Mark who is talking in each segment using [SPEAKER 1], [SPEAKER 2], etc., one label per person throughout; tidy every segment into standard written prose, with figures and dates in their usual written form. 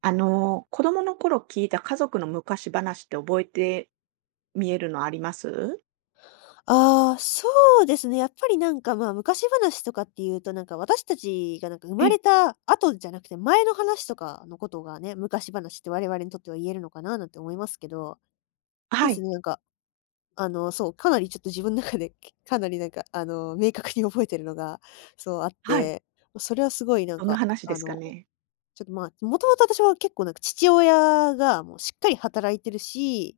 [SPEAKER 1] あの、子供の頃聞いた家族の昔話って覚えて見えるのあります？
[SPEAKER 2] ああ、そうですね。やっぱり昔話とかっていうと、私たちが生
[SPEAKER 1] え
[SPEAKER 2] まれ
[SPEAKER 1] え、
[SPEAKER 2] た後じゃなくて、前の話とかのことがね、昔話って我々にとっては言えるのかななんて思いますけど、そう
[SPEAKER 1] は
[SPEAKER 2] です
[SPEAKER 1] い、
[SPEAKER 2] ね、そう、かなりちょっと自分の中で、かなり明確に覚えてるのが、そうあっ
[SPEAKER 1] はい。
[SPEAKER 2] て、それはすごい
[SPEAKER 1] どんな話ですかね。
[SPEAKER 2] ちょっと、まあ、もともと私は結構なんか父親がもうしっかり働いてるし、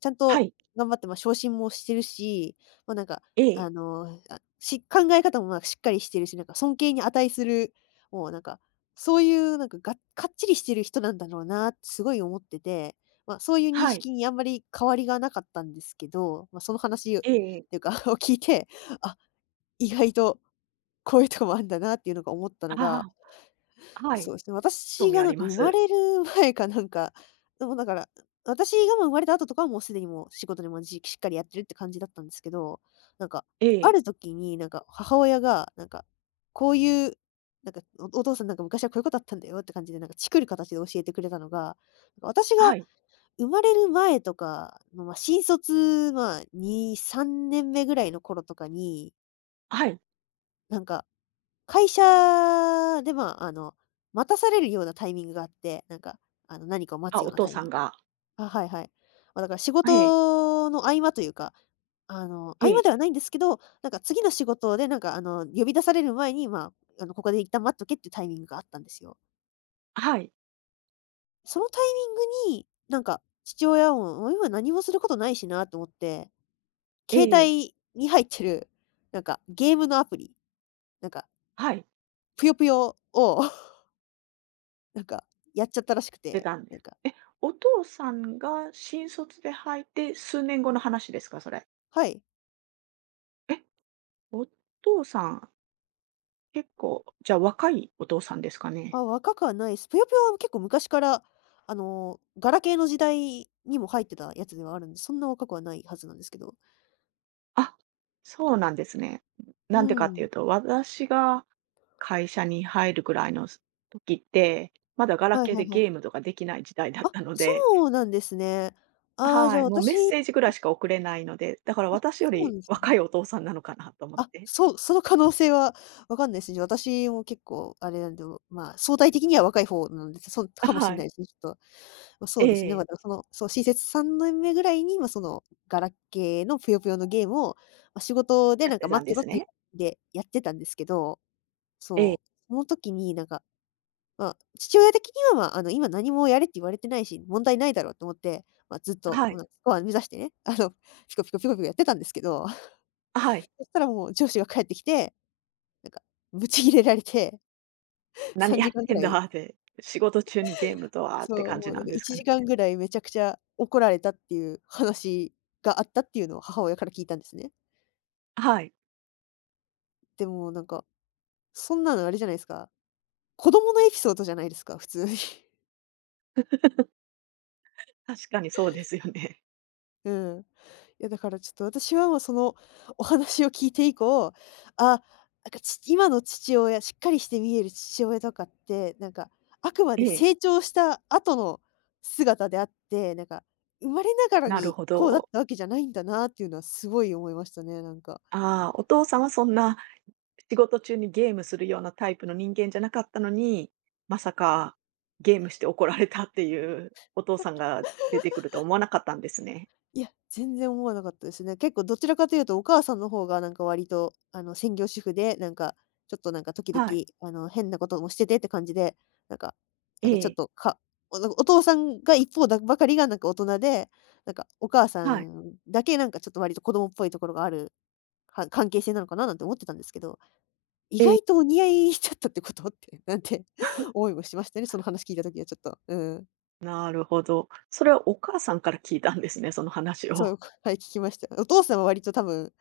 [SPEAKER 2] ちゃん
[SPEAKER 1] は
[SPEAKER 2] と
[SPEAKER 1] い、
[SPEAKER 2] 頑張って、昇進もしてるし、ま、なんか、
[SPEAKER 1] ええ、
[SPEAKER 2] 考え方もまあしっかりしてるし、なんか尊敬に値する、もうなんか、そういうなんか、がかっちりしてる人なんだろうなってすごい思ってて、そういう認
[SPEAKER 1] はい、
[SPEAKER 2] 識にあんまり変わりがなかったんですけど、その話っ
[SPEAKER 1] ええ、
[SPEAKER 2] ていうか を聞いて、あ、意外とこういうとこもあるんだなっていうのが思ったのが、
[SPEAKER 1] ああ、は
[SPEAKER 2] そ
[SPEAKER 1] い、
[SPEAKER 2] うですね、
[SPEAKER 1] 興
[SPEAKER 2] 私
[SPEAKER 1] 味
[SPEAKER 2] が
[SPEAKER 1] ありま
[SPEAKER 2] 生ま
[SPEAKER 1] す。
[SPEAKER 2] れる 前かなんか。でもだから、私がもう生まれた後とかはもうすでにもう仕事にもしっかりやってるって感じだったんですけど、なんか、
[SPEAKER 1] え
[SPEAKER 2] あ
[SPEAKER 1] え、
[SPEAKER 2] る時に母親が、なんか、こういう、なんか、おお父さんなんか昔はこういうことあったんだよって感じで、なんかチクる形で教えてくれたのが、私が
[SPEAKER 1] はい、
[SPEAKER 2] 生まれる前とかの、まあ、新卒、まあ、2、3年目ぐらいの頃とかに、
[SPEAKER 1] はい。
[SPEAKER 2] なんか会社で、待たされるようなタイミングがあって、何かを待
[SPEAKER 1] あ、
[SPEAKER 2] つよう
[SPEAKER 1] お
[SPEAKER 2] な
[SPEAKER 1] 父
[SPEAKER 2] タイ
[SPEAKER 1] さ
[SPEAKER 2] ミ
[SPEAKER 1] ん
[SPEAKER 2] ング。
[SPEAKER 1] が、
[SPEAKER 2] あ、はいはい。まあ、だから仕
[SPEAKER 1] ええ、
[SPEAKER 2] 事の合間というか、あの、
[SPEAKER 1] え
[SPEAKER 2] 合間
[SPEAKER 1] え、
[SPEAKER 2] ではないんですけど、なんか次の仕事で、呼び出される前に、ここで一旦待っとけっていうタイミングがあったんですよ。
[SPEAKER 1] はい、
[SPEAKER 2] そのタイミングに、父親も、もう今何もすることないしなと思って、
[SPEAKER 1] え
[SPEAKER 2] 携
[SPEAKER 1] え、
[SPEAKER 2] 帯に入ってる、ゲームのアプリ、なんか、
[SPEAKER 1] はい、
[SPEAKER 2] ぷよぷよを、なんか、やっちゃったらしく
[SPEAKER 1] 出
[SPEAKER 2] て、
[SPEAKER 1] たんです。え、お父さんが新卒で入って数年後の話ですか、それ。
[SPEAKER 2] はい。
[SPEAKER 1] え、お父さん、結構、じゃあ若いお父さんですかね。
[SPEAKER 2] あ、若くはないです。ぷよぷよは結構昔から、あの、ガラケーの時代にも入ってたやつではあるんで、そんな若くはないはずなんですけど。
[SPEAKER 1] あ、そうなんですね。
[SPEAKER 2] う
[SPEAKER 1] なんでかってい
[SPEAKER 2] ん。
[SPEAKER 1] うと、私が会社に入るぐらいの時って、まだガラ
[SPEAKER 2] はい
[SPEAKER 1] ケー
[SPEAKER 2] はい
[SPEAKER 1] で
[SPEAKER 2] は
[SPEAKER 1] ゲー
[SPEAKER 2] い。
[SPEAKER 1] ムとかできない時代だっ
[SPEAKER 2] あ、
[SPEAKER 1] たの
[SPEAKER 2] そ
[SPEAKER 1] で、
[SPEAKER 2] うなんですね。ああ、じ
[SPEAKER 1] は
[SPEAKER 2] ゃあ
[SPEAKER 1] い、もうメッ
[SPEAKER 2] 私、
[SPEAKER 1] セージぐらいしか送れないので、だから
[SPEAKER 2] あ、
[SPEAKER 1] 私よ
[SPEAKER 2] そうな
[SPEAKER 1] り
[SPEAKER 2] んです
[SPEAKER 1] 若
[SPEAKER 2] ね。
[SPEAKER 1] いお父さんなのかなと思っ
[SPEAKER 2] あ、
[SPEAKER 1] て。
[SPEAKER 2] そうその可能性はわかんないですね。私も結構あれなんで、まあ、相対的には若い方なんで、す。そん かもし
[SPEAKER 1] は
[SPEAKER 2] れない
[SPEAKER 1] い。
[SPEAKER 2] ですね、ちょっと。そ
[SPEAKER 1] え
[SPEAKER 2] うですね、ま、
[SPEAKER 1] え、
[SPEAKER 2] だからその、そう、新卒3年目ぐらいに、その、ガラケーのぷよぷよのゲームを、仕事で
[SPEAKER 1] や
[SPEAKER 2] な
[SPEAKER 1] っ
[SPEAKER 2] んか
[SPEAKER 1] てた
[SPEAKER 2] 待
[SPEAKER 1] ん
[SPEAKER 2] っ
[SPEAKER 1] で
[SPEAKER 2] てろ
[SPEAKER 1] す
[SPEAKER 2] っていう
[SPEAKER 1] ね。
[SPEAKER 2] でやってたんですけど、
[SPEAKER 1] ええ、
[SPEAKER 2] そう、その時に父親的には、ま、あの、今何もやれって言われてないし、問題ないだろうと思って、ずっと、
[SPEAKER 1] は
[SPEAKER 2] うん、
[SPEAKER 1] い、
[SPEAKER 2] スコア目指してね、あの、ピコピコピコピコやってたんですけど、
[SPEAKER 1] はい。
[SPEAKER 2] そしたらもう上司が帰ってきて、なんかブチギレられて、
[SPEAKER 1] 何
[SPEAKER 2] 3
[SPEAKER 1] やっ
[SPEAKER 2] 時間ぐ
[SPEAKER 1] てん
[SPEAKER 2] ら
[SPEAKER 1] だ
[SPEAKER 2] い、
[SPEAKER 1] って仕事中にゲームとはっ
[SPEAKER 2] そ
[SPEAKER 1] て
[SPEAKER 2] う、
[SPEAKER 1] 感
[SPEAKER 2] も
[SPEAKER 1] じ
[SPEAKER 2] う
[SPEAKER 1] な
[SPEAKER 2] なん
[SPEAKER 1] ん
[SPEAKER 2] か
[SPEAKER 1] です
[SPEAKER 2] 1
[SPEAKER 1] かね。
[SPEAKER 2] 時間ぐらいめちゃくちゃ怒られたっていう話があったっていうのを母親から聞いたんですね。
[SPEAKER 1] はい、
[SPEAKER 2] でもそんなのあれじゃないですか、子供のエピソードじゃないですか、普通に。
[SPEAKER 1] 確かにそうですよね。
[SPEAKER 2] うん。いやだからちょっと私はもうそのお話を聞いて以降、あ、なんかち今の父親、しっかりして見える父親とかって、なんか あくまで
[SPEAKER 1] ええ、
[SPEAKER 2] 成長した後の姿であって、なんか生まれながら
[SPEAKER 1] なる
[SPEAKER 2] に
[SPEAKER 1] ほ
[SPEAKER 2] こうだっ
[SPEAKER 1] ど。
[SPEAKER 2] たわけじゃないんだなっていうのはすごい思いましたね、なんか。
[SPEAKER 1] ああ、お父さんはそんな仕事中にゲームするようなタイプの人間じゃなかったのに、まさかゲームして怒られたっていうお父さんが出てくると思わなかったんですね。
[SPEAKER 2] いや、全然思わなかったですね。結構どちらかというと、お母さんの方がなんか割と、あの、専業主婦で、ちょっとなんか時々、
[SPEAKER 1] はい。
[SPEAKER 2] あの、変なこともしててって感じで、なんか、な
[SPEAKER 1] え
[SPEAKER 2] んかちょっ
[SPEAKER 1] え。
[SPEAKER 2] と、お父さんが一方だばかりがなんか大人で、なんかお母さ
[SPEAKER 1] はい。
[SPEAKER 2] んだけなんかちょっと割と子供っぽいところがある、関係性なのかななんて思ってたんですけど、意
[SPEAKER 1] ええ。
[SPEAKER 2] 外とお似合いしちゃったってこと って、なんて 思いもしましたね。その話聞いた時はちょっと。うん。
[SPEAKER 1] なるほど。それはお母さんから聞いたんですね、その話
[SPEAKER 2] そ
[SPEAKER 1] を。
[SPEAKER 2] う、はい、聞きました。お父さんは割と多分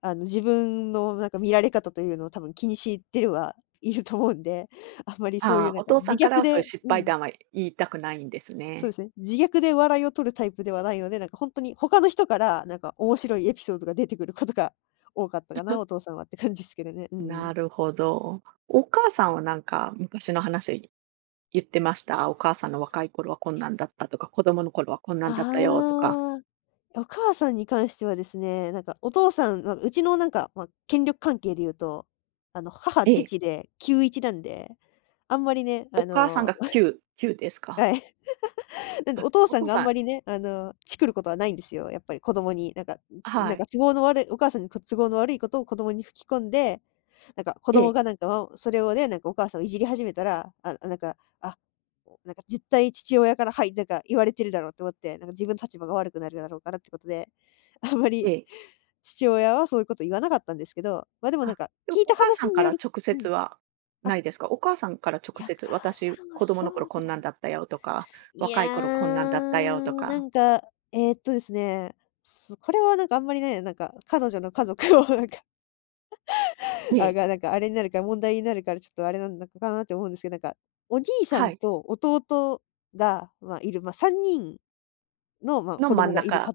[SPEAKER 2] あの、自分のなんか見られ方というのを多分気にしてるはいると思うんで、あんまりそうい
[SPEAKER 1] あ
[SPEAKER 2] う
[SPEAKER 1] あ、
[SPEAKER 2] なん
[SPEAKER 1] お
[SPEAKER 2] か
[SPEAKER 1] 父さ
[SPEAKER 2] 自
[SPEAKER 1] んから
[SPEAKER 2] 虐
[SPEAKER 1] はそういう
[SPEAKER 2] で
[SPEAKER 1] 失
[SPEAKER 2] う
[SPEAKER 1] 敗
[SPEAKER 2] ん、
[SPEAKER 1] 談は言いたくないんです
[SPEAKER 2] そうで
[SPEAKER 1] ね。
[SPEAKER 2] すね、自虐で笑いを取るタイプではないので、なんかほんとに他の人からなんか面白いエピソードが出てくることが多かったかな、お父さんはって感じすけどね。うん。
[SPEAKER 1] なるほど。お母さんはなんか昔の話言ってました？お母さんの若い頃はこんなんだったとか、子供の頃はこんなんだったよとか。
[SPEAKER 2] ああ、お母さんに関してはですね、お父さんはうちの権力関係で言うと、あの、母、
[SPEAKER 1] ええ。
[SPEAKER 2] 父で 9・ 1なんで、あんまりね、あ
[SPEAKER 1] お母さん
[SPEAKER 2] の
[SPEAKER 1] が9、9です
[SPEAKER 2] は
[SPEAKER 1] か？
[SPEAKER 2] い。なんで、
[SPEAKER 1] あ、
[SPEAKER 2] お父
[SPEAKER 1] お
[SPEAKER 2] さん
[SPEAKER 1] 父
[SPEAKER 2] があん
[SPEAKER 1] さん
[SPEAKER 2] まりね、あの、チクることはないんですよ。やっぱり子供に、なんか、つな
[SPEAKER 1] は
[SPEAKER 2] ん
[SPEAKER 1] い。
[SPEAKER 2] か都合の悪いお母さんにこ都合の悪いことを子供に吹き込んで、なんか子
[SPEAKER 1] え
[SPEAKER 2] 供
[SPEAKER 1] え、
[SPEAKER 2] がそれをね、なんかお母さんをいじり始めたら、なんか絶対父親から、はい、なんか言われてるだろうと思って、なんか自分の立場が悪くなるだろうからってことで、あんま
[SPEAKER 1] え
[SPEAKER 2] り
[SPEAKER 1] え。
[SPEAKER 2] 父親はそういうこと言わなかったんですけど、でもなん
[SPEAKER 1] あ、
[SPEAKER 2] か
[SPEAKER 1] でも
[SPEAKER 2] 聞い
[SPEAKER 1] お
[SPEAKER 2] た
[SPEAKER 1] 母さ
[SPEAKER 2] 話
[SPEAKER 1] ん
[SPEAKER 2] に
[SPEAKER 1] か
[SPEAKER 2] よ
[SPEAKER 1] ら
[SPEAKER 2] る
[SPEAKER 1] 直
[SPEAKER 2] う
[SPEAKER 1] 接
[SPEAKER 2] ん、
[SPEAKER 1] は
[SPEAKER 2] あ、
[SPEAKER 1] ないですか？お母さんから
[SPEAKER 2] い
[SPEAKER 1] 直
[SPEAKER 2] や、お
[SPEAKER 1] 接、
[SPEAKER 2] 母
[SPEAKER 1] 私、
[SPEAKER 2] さんは
[SPEAKER 1] 子供
[SPEAKER 2] そ
[SPEAKER 1] の
[SPEAKER 2] う
[SPEAKER 1] 頃こ
[SPEAKER 2] だ
[SPEAKER 1] んな
[SPEAKER 2] ろ
[SPEAKER 1] ん
[SPEAKER 2] う
[SPEAKER 1] だったよとか、
[SPEAKER 2] い
[SPEAKER 1] 若い頃こんな
[SPEAKER 2] や、
[SPEAKER 1] んだったよと
[SPEAKER 2] な
[SPEAKER 1] か、
[SPEAKER 2] んか、ですね、これはなんかあんまりね、なんか彼女の家族を なんか、
[SPEAKER 1] え
[SPEAKER 2] あ、
[SPEAKER 1] え、
[SPEAKER 2] が、なんかあれになるから問題になるからちょっとあれなんだかなって思うんですけど、なんか、お兄さ
[SPEAKER 1] は
[SPEAKER 2] ん
[SPEAKER 1] い、
[SPEAKER 2] と弟が、まあ、いる、まあ、3人の、まあ、
[SPEAKER 1] の
[SPEAKER 2] 子
[SPEAKER 1] 真
[SPEAKER 2] 供
[SPEAKER 1] ん
[SPEAKER 2] がいる家
[SPEAKER 1] 中、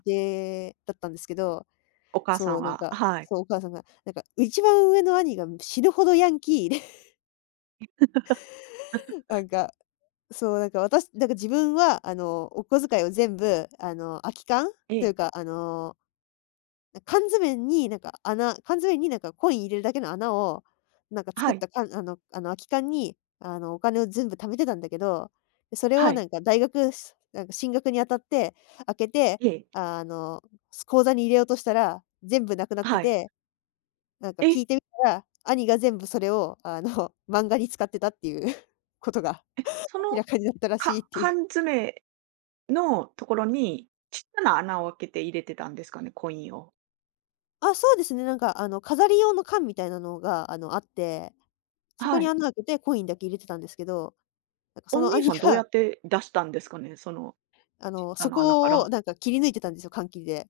[SPEAKER 2] 庭だったんですけど、
[SPEAKER 1] お母さ
[SPEAKER 2] そう、
[SPEAKER 1] んははい、
[SPEAKER 2] お母さんが、なんか一番上の兄が死ぬほどヤンキーで、なんか、私自分はあの、お小遣いを全部、あの、空き缶
[SPEAKER 1] え
[SPEAKER 2] という
[SPEAKER 1] え、
[SPEAKER 2] か、あの缶詰になんかコイン入れるだけの穴を、なんか作
[SPEAKER 1] は
[SPEAKER 2] っ
[SPEAKER 1] い、
[SPEAKER 2] た缶、あの空き缶に、あのお金を全部貯めてたんだけど、それ
[SPEAKER 1] は
[SPEAKER 2] を
[SPEAKER 1] い、
[SPEAKER 2] 大学しなんか進学にあたって、開けて、
[SPEAKER 1] ええ、
[SPEAKER 2] あの、口座に入れようとしたら、全部なくなって
[SPEAKER 1] はい。
[SPEAKER 2] て、なんか
[SPEAKER 1] え、
[SPEAKER 2] 聞いてみたら、兄が全部それをあの 漫画に使ってたっていう ことが
[SPEAKER 1] え、そ
[SPEAKER 2] 明ら
[SPEAKER 1] の、
[SPEAKER 2] かになったらしいっていう。
[SPEAKER 1] 缶詰のところにちっちゃな穴を開けて入れてたんですかね、コインを。
[SPEAKER 2] あ、そうですね、なんかあの飾り用の缶みたいなのがあって、そこ
[SPEAKER 1] は
[SPEAKER 2] に
[SPEAKER 1] い。
[SPEAKER 2] 穴開けてコインだけ入れてたんですけどなんかそ
[SPEAKER 1] お
[SPEAKER 2] の
[SPEAKER 1] 兄
[SPEAKER 2] 兄
[SPEAKER 1] さんどうや
[SPEAKER 2] が、
[SPEAKER 1] っ て出したんですかね？その、
[SPEAKER 2] あ
[SPEAKER 1] 小
[SPEAKER 2] の、
[SPEAKER 1] さ
[SPEAKER 2] そ
[SPEAKER 1] な穴か
[SPEAKER 2] こを
[SPEAKER 1] ら。
[SPEAKER 2] なんか切り抜いてたんですよ、缶切りで。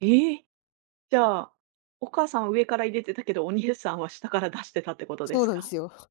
[SPEAKER 1] ええ、じゃあ、お母さんは上から入れてたけど、お兄さんは下から出してたってことで
[SPEAKER 2] そう
[SPEAKER 1] す
[SPEAKER 2] なんで
[SPEAKER 1] か？
[SPEAKER 2] すよ。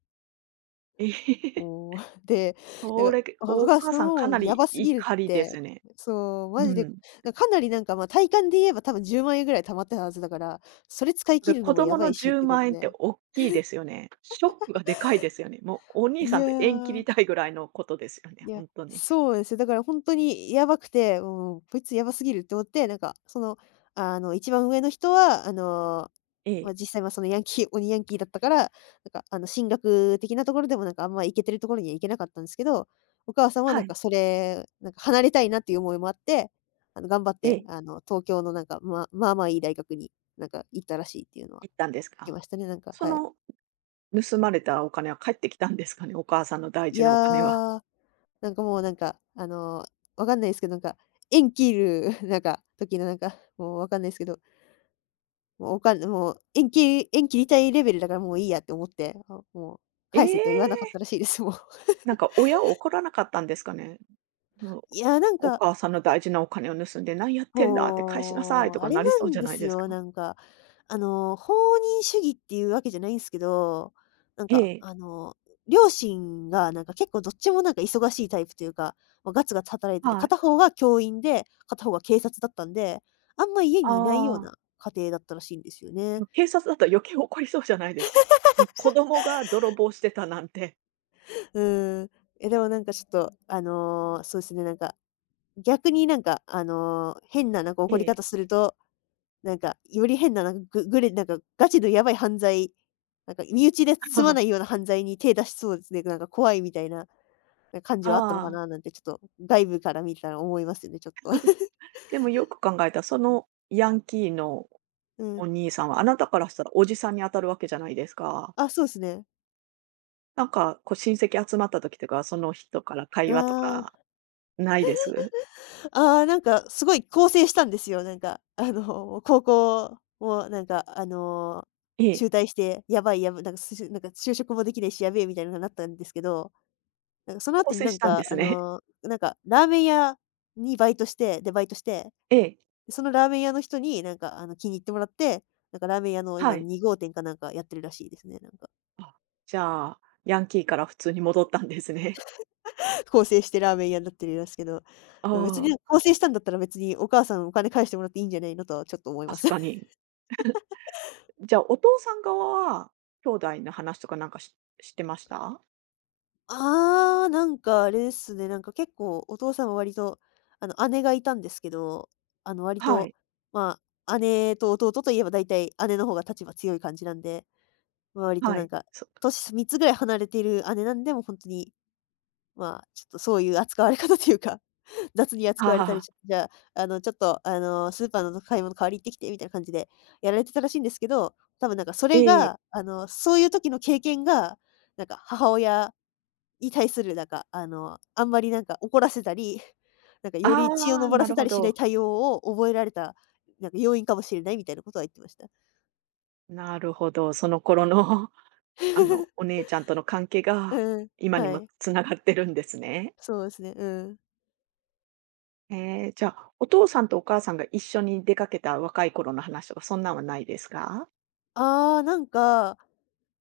[SPEAKER 1] えー
[SPEAKER 2] もう、で、
[SPEAKER 1] それ、
[SPEAKER 2] お
[SPEAKER 1] お
[SPEAKER 2] 母
[SPEAKER 1] 母
[SPEAKER 2] さん
[SPEAKER 1] さんか
[SPEAKER 2] も
[SPEAKER 1] な
[SPEAKER 2] や
[SPEAKER 1] り
[SPEAKER 2] ばすぎるっ
[SPEAKER 1] 怒りで
[SPEAKER 2] て。
[SPEAKER 1] すね。
[SPEAKER 2] そう、マジ
[SPEAKER 1] う
[SPEAKER 2] で、
[SPEAKER 1] ん。
[SPEAKER 2] かなり、まあ、体感で言えば多分10万円ぐらい貯まってたはずだから、それ使い
[SPEAKER 1] これ
[SPEAKER 2] 切るの
[SPEAKER 1] 子
[SPEAKER 2] もや
[SPEAKER 1] 供
[SPEAKER 2] ば
[SPEAKER 1] の
[SPEAKER 2] いしっ
[SPEAKER 1] 10
[SPEAKER 2] てこ
[SPEAKER 1] 万
[SPEAKER 2] と
[SPEAKER 1] 円って
[SPEAKER 2] で。
[SPEAKER 1] 大きいですよね。ショックがでかいですよね。もうお兄
[SPEAKER 2] い
[SPEAKER 1] さ
[SPEAKER 2] や
[SPEAKER 1] んと縁切り
[SPEAKER 2] ー。
[SPEAKER 1] たいぐらいのことですよ
[SPEAKER 2] い
[SPEAKER 1] ね、
[SPEAKER 2] や、
[SPEAKER 1] 本当に。
[SPEAKER 2] そうですよ。だから本当にやばくて、もう、こいつやばすぎるって思って、一番上の人は、
[SPEAKER 1] え
[SPEAKER 2] まあ、
[SPEAKER 1] え、
[SPEAKER 2] 実際、ま、ヤンキー鬼ヤンキーだったから、進学的なところでも、あんま行けてるところには行けなかったんですけど、お母さんは、
[SPEAKER 1] は
[SPEAKER 2] なん
[SPEAKER 1] い、
[SPEAKER 2] か、それ、なんか、離れたいなっていう思いもあって、頑張っ
[SPEAKER 1] え
[SPEAKER 2] て、
[SPEAKER 1] え、
[SPEAKER 2] 東京の、まあまあまあいい大学に、行ったらしいっていうのは
[SPEAKER 1] 行ったんです
[SPEAKER 2] 聞き
[SPEAKER 1] か？
[SPEAKER 2] ましたね、
[SPEAKER 1] そ
[SPEAKER 2] はい。
[SPEAKER 1] の盗まれたお金は返ってきたんですかね？お母さんの大
[SPEAKER 2] い
[SPEAKER 1] 事
[SPEAKER 2] や
[SPEAKER 1] なお金は。
[SPEAKER 2] ー、もう、わかんないですけど、縁切る、時のもうわかんないですけど、もうおかんもう縁切りたいレベルだからもういいやって思って、あ、もう
[SPEAKER 1] え
[SPEAKER 2] 返せと言わなかった
[SPEAKER 1] え！
[SPEAKER 2] らしいです、もう。
[SPEAKER 1] なんか親を怒らなかったんですかね？もう
[SPEAKER 2] いや、
[SPEAKER 1] お母さんの大事なお金を盗んで「何やってんだ」って「返しなさい」
[SPEAKER 2] も
[SPEAKER 1] と
[SPEAKER 2] う、あ
[SPEAKER 1] か
[SPEAKER 2] れ
[SPEAKER 1] なり
[SPEAKER 2] な
[SPEAKER 1] そう
[SPEAKER 2] ん
[SPEAKER 1] じゃ
[SPEAKER 2] で
[SPEAKER 1] ない
[SPEAKER 2] す
[SPEAKER 1] です
[SPEAKER 2] よ。
[SPEAKER 1] か？
[SPEAKER 2] 放任主義っていうわけじゃないんすけど、なん
[SPEAKER 1] え
[SPEAKER 2] か、
[SPEAKER 1] え、
[SPEAKER 2] あの、両親が結構どっちも忙しいタイプというか、もうガツガツ働いてて、
[SPEAKER 1] はい。
[SPEAKER 2] 片方が教員で、片方が警察だったんで、あんま家にいないよう
[SPEAKER 1] ああ、
[SPEAKER 2] な家庭だったらしいんですよ
[SPEAKER 1] で
[SPEAKER 2] ね。
[SPEAKER 1] も警察だったら余計怒りそうじゃないですか？うん、子供が泥棒してたなんて。
[SPEAKER 2] うーん。え、でもちょっと、そうですね、逆に変な
[SPEAKER 1] え
[SPEAKER 2] 怒り
[SPEAKER 1] え。
[SPEAKER 2] 方するとより変な、なんか、ぐぐれなんか、ガチのやばい犯罪、身内で済まな いような犯罪に手出しそうですね。怖いみたいな感じ
[SPEAKER 1] あ
[SPEAKER 2] はあったのか
[SPEAKER 1] あ、
[SPEAKER 2] ななんてちょっと外部から見たら思いますよね、ちょっと。
[SPEAKER 1] でもよく考えたら、そのヤンキーの
[SPEAKER 2] うん。
[SPEAKER 1] お兄さんは、あなたからしたらおじさんに当たるわけじゃないですか。
[SPEAKER 2] あ、そうですね。
[SPEAKER 1] なんかこう親戚集まった時とか、その人から
[SPEAKER 2] あ
[SPEAKER 1] 会話と
[SPEAKER 2] あ、
[SPEAKER 1] かないです？
[SPEAKER 2] ああ、すごい更生したんですよ。高校を
[SPEAKER 1] え
[SPEAKER 2] 中
[SPEAKER 1] え。
[SPEAKER 2] 退して、やばいやばい就職もできないしやべえみたいなのになったんですけど、その
[SPEAKER 1] 更
[SPEAKER 2] 後に
[SPEAKER 1] 生したんですね。
[SPEAKER 2] ラーメン屋にバイトして、で、バイトして、
[SPEAKER 1] ええ、
[SPEAKER 2] そのラーメン屋の人に気に入ってもらって、ラーメン屋の今
[SPEAKER 1] はい。
[SPEAKER 2] 2号店かなんかやってるらしいですね、
[SPEAKER 1] あ、じゃあ、ヤンキーから普通に戻ったんですね。
[SPEAKER 2] 構成してラーメン屋になってるらすけど、
[SPEAKER 1] あ
[SPEAKER 2] うん、別に
[SPEAKER 1] あ、
[SPEAKER 2] 構成したんだったら別にお母さんお金返してもらっていいんじゃないのとはちょっと思いま
[SPEAKER 1] 確
[SPEAKER 2] す。
[SPEAKER 1] か に。じゃあ、お父さん側は、兄弟の話とかなんか知ってました？
[SPEAKER 2] ああ、あれですね。結構お父さんは割と、姉がいたんですけど、割
[SPEAKER 1] は
[SPEAKER 2] と、
[SPEAKER 1] い、
[SPEAKER 2] まあ、姉と弟といえば大体姉の方が立場強い感じなんで、まあ割と
[SPEAKER 1] はい。
[SPEAKER 2] 年3つぐらい離れている姉なんで、もうほんとに、まあ、ちょっとそういう扱われ方というか、雑に
[SPEAKER 1] あ
[SPEAKER 2] 扱われたり、
[SPEAKER 1] あ、
[SPEAKER 2] じゃあ、ちょっと、スーパーの買い物代わりに行ってきてみたいな感じでやられてたらしいんですけど、多分そ
[SPEAKER 1] え
[SPEAKER 2] れが、
[SPEAKER 1] え。
[SPEAKER 2] そういう時の経験が、母親に対するあんまり怒らせたり、よ
[SPEAKER 1] あ
[SPEAKER 2] り血を
[SPEAKER 1] あ、
[SPEAKER 2] 上ら
[SPEAKER 1] な
[SPEAKER 2] せ
[SPEAKER 1] る
[SPEAKER 2] た
[SPEAKER 1] ほ
[SPEAKER 2] りしない
[SPEAKER 1] ど。
[SPEAKER 2] 対応を覚えられた、要因かもしれないみたいなことは言ってました。
[SPEAKER 1] なるほど。その頃の あの、お 姉ちゃんとの関係が、
[SPEAKER 2] うん、
[SPEAKER 1] 今に
[SPEAKER 2] は
[SPEAKER 1] も
[SPEAKER 2] い。
[SPEAKER 1] つながってるんですね。
[SPEAKER 2] そうですね、うん。
[SPEAKER 1] ええ、じゃあ、お父さんとお母さんが一緒に出かけた若い頃の話とか、そんなんはないですか？
[SPEAKER 2] ああ、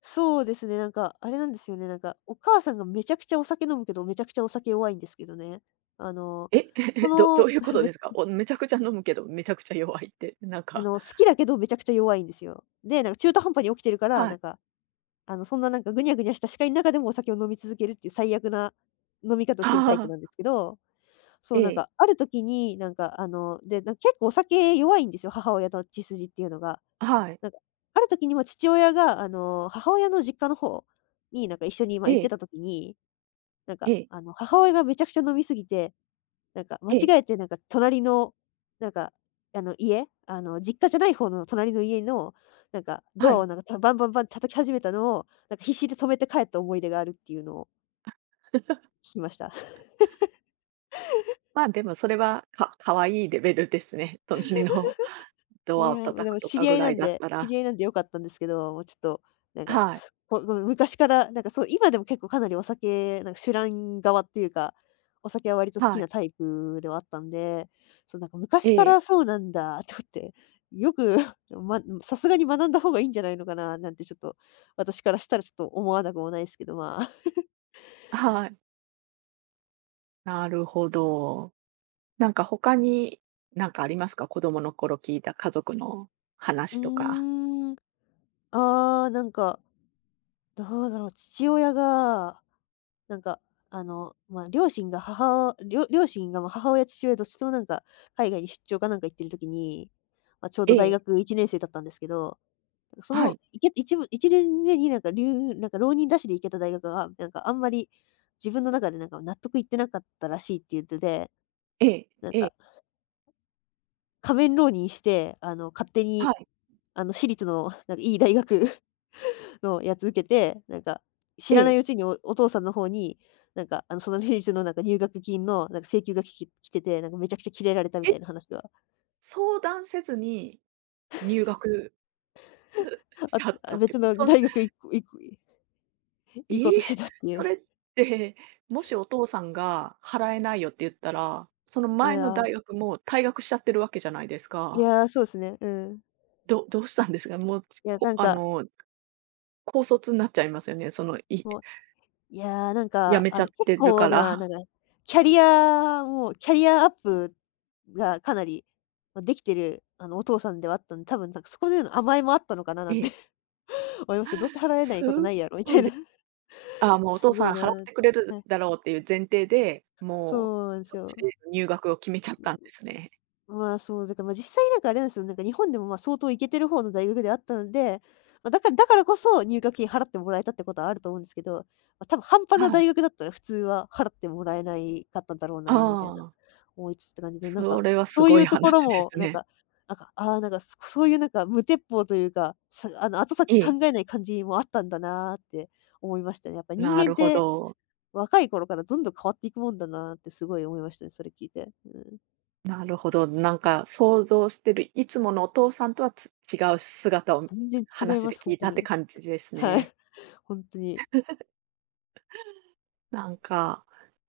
[SPEAKER 2] そうですね、あれなんですよね。お母さんがめちゃくちゃお酒飲むけど、めちゃくちゃお酒弱いんですけどね。あの、
[SPEAKER 1] え、
[SPEAKER 2] そ
[SPEAKER 1] ど
[SPEAKER 2] の、
[SPEAKER 1] ういうこ と
[SPEAKER 2] め
[SPEAKER 1] ですか？めちゃくちゃ飲むけど、めちゃくちゃ弱いって、なん
[SPEAKER 2] あ
[SPEAKER 1] か
[SPEAKER 2] の、好きだけどめちゃくちゃ弱いんですよ。で、中途半端に起きてるから、
[SPEAKER 1] はい。
[SPEAKER 2] そんなぐにゃぐにゃした視界の中でもお酒を飲み続けるっていう最悪な飲み 方をするタイプ
[SPEAKER 1] あ
[SPEAKER 2] なんで
[SPEAKER 1] あ、
[SPEAKER 2] すけど、そ
[SPEAKER 1] え
[SPEAKER 2] う、
[SPEAKER 1] え、
[SPEAKER 2] ある時に、なんか、あの、で、なんか結構お酒弱いんですよ、母親の血筋っていうのが。
[SPEAKER 1] はい、
[SPEAKER 2] なんか、ある時に、ま、父親が、母親の実家の方に、一緒に、ま、
[SPEAKER 1] え
[SPEAKER 2] 行って
[SPEAKER 1] え、
[SPEAKER 2] た時に、
[SPEAKER 1] ええ、
[SPEAKER 2] 母親がめちゃくちゃ飲み過ぎて、間違
[SPEAKER 1] ええ、
[SPEAKER 2] えて、隣の、なんか、あの、家、あの、実家じゃない方の隣の家の、ド
[SPEAKER 1] は
[SPEAKER 2] アを、
[SPEAKER 1] い。
[SPEAKER 2] バンバンバンって叩き始めたのを、必死で止めて帰った思い出があるっていうのを 聞きました。
[SPEAKER 1] まあ、でもそれは、可愛いいレベルですね。隣の ド
[SPEAKER 2] い
[SPEAKER 1] アを
[SPEAKER 2] や、ま、
[SPEAKER 1] 叩
[SPEAKER 2] で
[SPEAKER 1] く
[SPEAKER 2] も
[SPEAKER 1] と
[SPEAKER 2] 知
[SPEAKER 1] か
[SPEAKER 2] り合
[SPEAKER 1] ぐ
[SPEAKER 2] い
[SPEAKER 1] ら
[SPEAKER 2] な
[SPEAKER 1] い
[SPEAKER 2] ん
[SPEAKER 1] だっ
[SPEAKER 2] で
[SPEAKER 1] た
[SPEAKER 2] 知
[SPEAKER 1] ら
[SPEAKER 2] り合いなんで良かったんですけど、もうちょっと、なんか、
[SPEAKER 1] はい、
[SPEAKER 2] すこう、む昔から、そう、今でも結構かなりお酒、酒乱側っていうか、お酒は割と好き
[SPEAKER 1] はい、
[SPEAKER 2] なタイプではあったんで、そう、
[SPEAKER 1] え
[SPEAKER 2] 昔か
[SPEAKER 1] え、
[SPEAKER 2] らそうなんだと思って、よく、さすがに学んだ方がいいんじゃないのかななんてちょっと、私からしたらちょっと思わなくもないですけど、まあ。
[SPEAKER 1] はい。なるほど。なんか他に、なんかありますか？子供の頃聞いた家族の
[SPEAKER 2] う
[SPEAKER 1] 話とか。
[SPEAKER 2] ーん、ああ、どうだろう。父親がなんか、あの、まあ、両親が母両親が、ま、母親、父親どっちとも海外に出張かなんか行ってる時に、まあ、ちょうど
[SPEAKER 1] え
[SPEAKER 2] 大
[SPEAKER 1] え、
[SPEAKER 2] 学1年生だったんですけど、
[SPEAKER 1] はい、
[SPEAKER 2] 一部1年生になんかり浪人なしで行けた大学は、あんまり、自分の中で納得いってなかったらしいって言ってて、
[SPEAKER 1] ええ、
[SPEAKER 2] なん
[SPEAKER 1] ええ、
[SPEAKER 2] か、仮面浪人して、勝手
[SPEAKER 1] は
[SPEAKER 2] に、
[SPEAKER 1] い、
[SPEAKER 2] 私立のいい大学のやつ受けて、知
[SPEAKER 1] え
[SPEAKER 2] らない
[SPEAKER 1] え。
[SPEAKER 2] うちにお父さんの方に、そのレイの入学金の請求が来てて、めちゃくちゃキレられたみ
[SPEAKER 1] え、
[SPEAKER 2] たいな話が、
[SPEAKER 1] 相談せずに入学 し
[SPEAKER 2] あ
[SPEAKER 1] ちゃっ
[SPEAKER 2] あ、
[SPEAKER 1] たっ
[SPEAKER 2] 別
[SPEAKER 1] て、
[SPEAKER 2] の大学いこいこ行こう
[SPEAKER 1] え
[SPEAKER 2] と
[SPEAKER 1] え、
[SPEAKER 2] してたってい
[SPEAKER 1] そ
[SPEAKER 2] う。
[SPEAKER 1] れって、もしお父さんが払えないよって言ったら、その
[SPEAKER 2] い
[SPEAKER 1] 前の
[SPEAKER 2] や、
[SPEAKER 1] 大学も退学しちゃってるわけじゃないですか。
[SPEAKER 2] そうですね、うん。
[SPEAKER 1] どうしたんですか？もう、
[SPEAKER 2] いや、なん
[SPEAKER 1] あ
[SPEAKER 2] か、
[SPEAKER 1] の、高卒になっちゃいますよね、その、
[SPEAKER 2] もう、いや、なん
[SPEAKER 1] 辞
[SPEAKER 2] か、
[SPEAKER 1] めち
[SPEAKER 2] あ
[SPEAKER 1] ゃ
[SPEAKER 2] の、
[SPEAKER 1] っ
[SPEAKER 2] 結
[SPEAKER 1] てる
[SPEAKER 2] 構
[SPEAKER 1] から。
[SPEAKER 2] な、キャリアアップがかなり、ま、できてる、お父さんではあったんで、多分そこでの甘えもあったのかな
[SPEAKER 1] え
[SPEAKER 2] なんて
[SPEAKER 1] え、
[SPEAKER 2] 思いますけど、どうせ払えないことな
[SPEAKER 1] す
[SPEAKER 2] いやろみたいな。
[SPEAKER 1] あ、もうお
[SPEAKER 2] す
[SPEAKER 1] 父
[SPEAKER 2] ご
[SPEAKER 1] さ
[SPEAKER 2] い
[SPEAKER 1] ん払っ
[SPEAKER 2] な。
[SPEAKER 1] てくれ
[SPEAKER 2] は
[SPEAKER 1] る
[SPEAKER 2] い。
[SPEAKER 1] だろうっていう前提で、も
[SPEAKER 2] そうなんで
[SPEAKER 1] う、
[SPEAKER 2] す
[SPEAKER 1] そっ
[SPEAKER 2] よ。
[SPEAKER 1] ちで入学を決めちゃったんですね。
[SPEAKER 2] まあ、そう、だから、ま、実際あれなんですよ、日本でも、ま、相当イケてる方の大学であったので、まあ、だからこそ入学金払ってもらえたってことはあると思うんですけど、まあ、多分半端
[SPEAKER 1] は
[SPEAKER 2] な
[SPEAKER 1] い。
[SPEAKER 2] 大学だったら普通は払ってもらえないかったんだろうなみたいな
[SPEAKER 1] ああ、
[SPEAKER 2] 思いつつって感じで、
[SPEAKER 1] それはす
[SPEAKER 2] そう
[SPEAKER 1] ご
[SPEAKER 2] い
[SPEAKER 1] い
[SPEAKER 2] うとこ
[SPEAKER 1] 話
[SPEAKER 2] ろ
[SPEAKER 1] で
[SPEAKER 2] も、
[SPEAKER 1] すね。
[SPEAKER 2] そういう無鉄砲というか、さあの、後
[SPEAKER 1] え
[SPEAKER 2] 先
[SPEAKER 1] え。
[SPEAKER 2] 考えない感じもあったんだなーって思いましたね。やっぱ人
[SPEAKER 1] な
[SPEAKER 2] 間っ
[SPEAKER 1] るほ
[SPEAKER 2] て
[SPEAKER 1] ど。
[SPEAKER 2] 若い頃からどんどん変わっていくもんだなってすごい思いましたね、それ聞いて。うん。
[SPEAKER 1] なるほど。なんか想像してるいつものお父さんとは違う姿を
[SPEAKER 2] 全然違い
[SPEAKER 1] 話
[SPEAKER 2] ま
[SPEAKER 1] で
[SPEAKER 2] す、ほ
[SPEAKER 1] 聞
[SPEAKER 2] ん
[SPEAKER 1] い
[SPEAKER 2] と
[SPEAKER 1] たって
[SPEAKER 2] に。
[SPEAKER 1] 感じです
[SPEAKER 2] は
[SPEAKER 1] ね。
[SPEAKER 2] い、ほんとに。
[SPEAKER 1] なんか、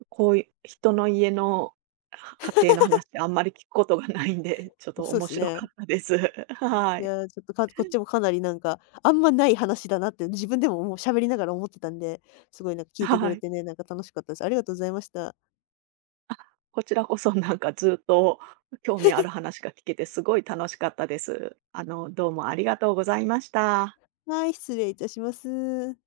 [SPEAKER 1] こういう人の家の家庭の話ってあんまり聞くことがないんで、
[SPEAKER 2] い
[SPEAKER 1] ちょっ
[SPEAKER 2] や、
[SPEAKER 1] と
[SPEAKER 2] そうで
[SPEAKER 1] 面
[SPEAKER 2] す
[SPEAKER 1] 白
[SPEAKER 2] ね。
[SPEAKER 1] かったです。は
[SPEAKER 2] い
[SPEAKER 1] い。
[SPEAKER 2] や、ちょっと、こっちもかなり、あんまない話だなって自分でも、もう喋りながら思ってたんで、すごい聞いてく
[SPEAKER 1] は
[SPEAKER 2] れ
[SPEAKER 1] い。
[SPEAKER 2] てね、楽しかったです。ありがとうございました。
[SPEAKER 1] こちらこそなんかずっと興味ある話が聞けてすごい楽しかったです。あの、どうもありがとうございました。
[SPEAKER 2] はい、失礼いたします。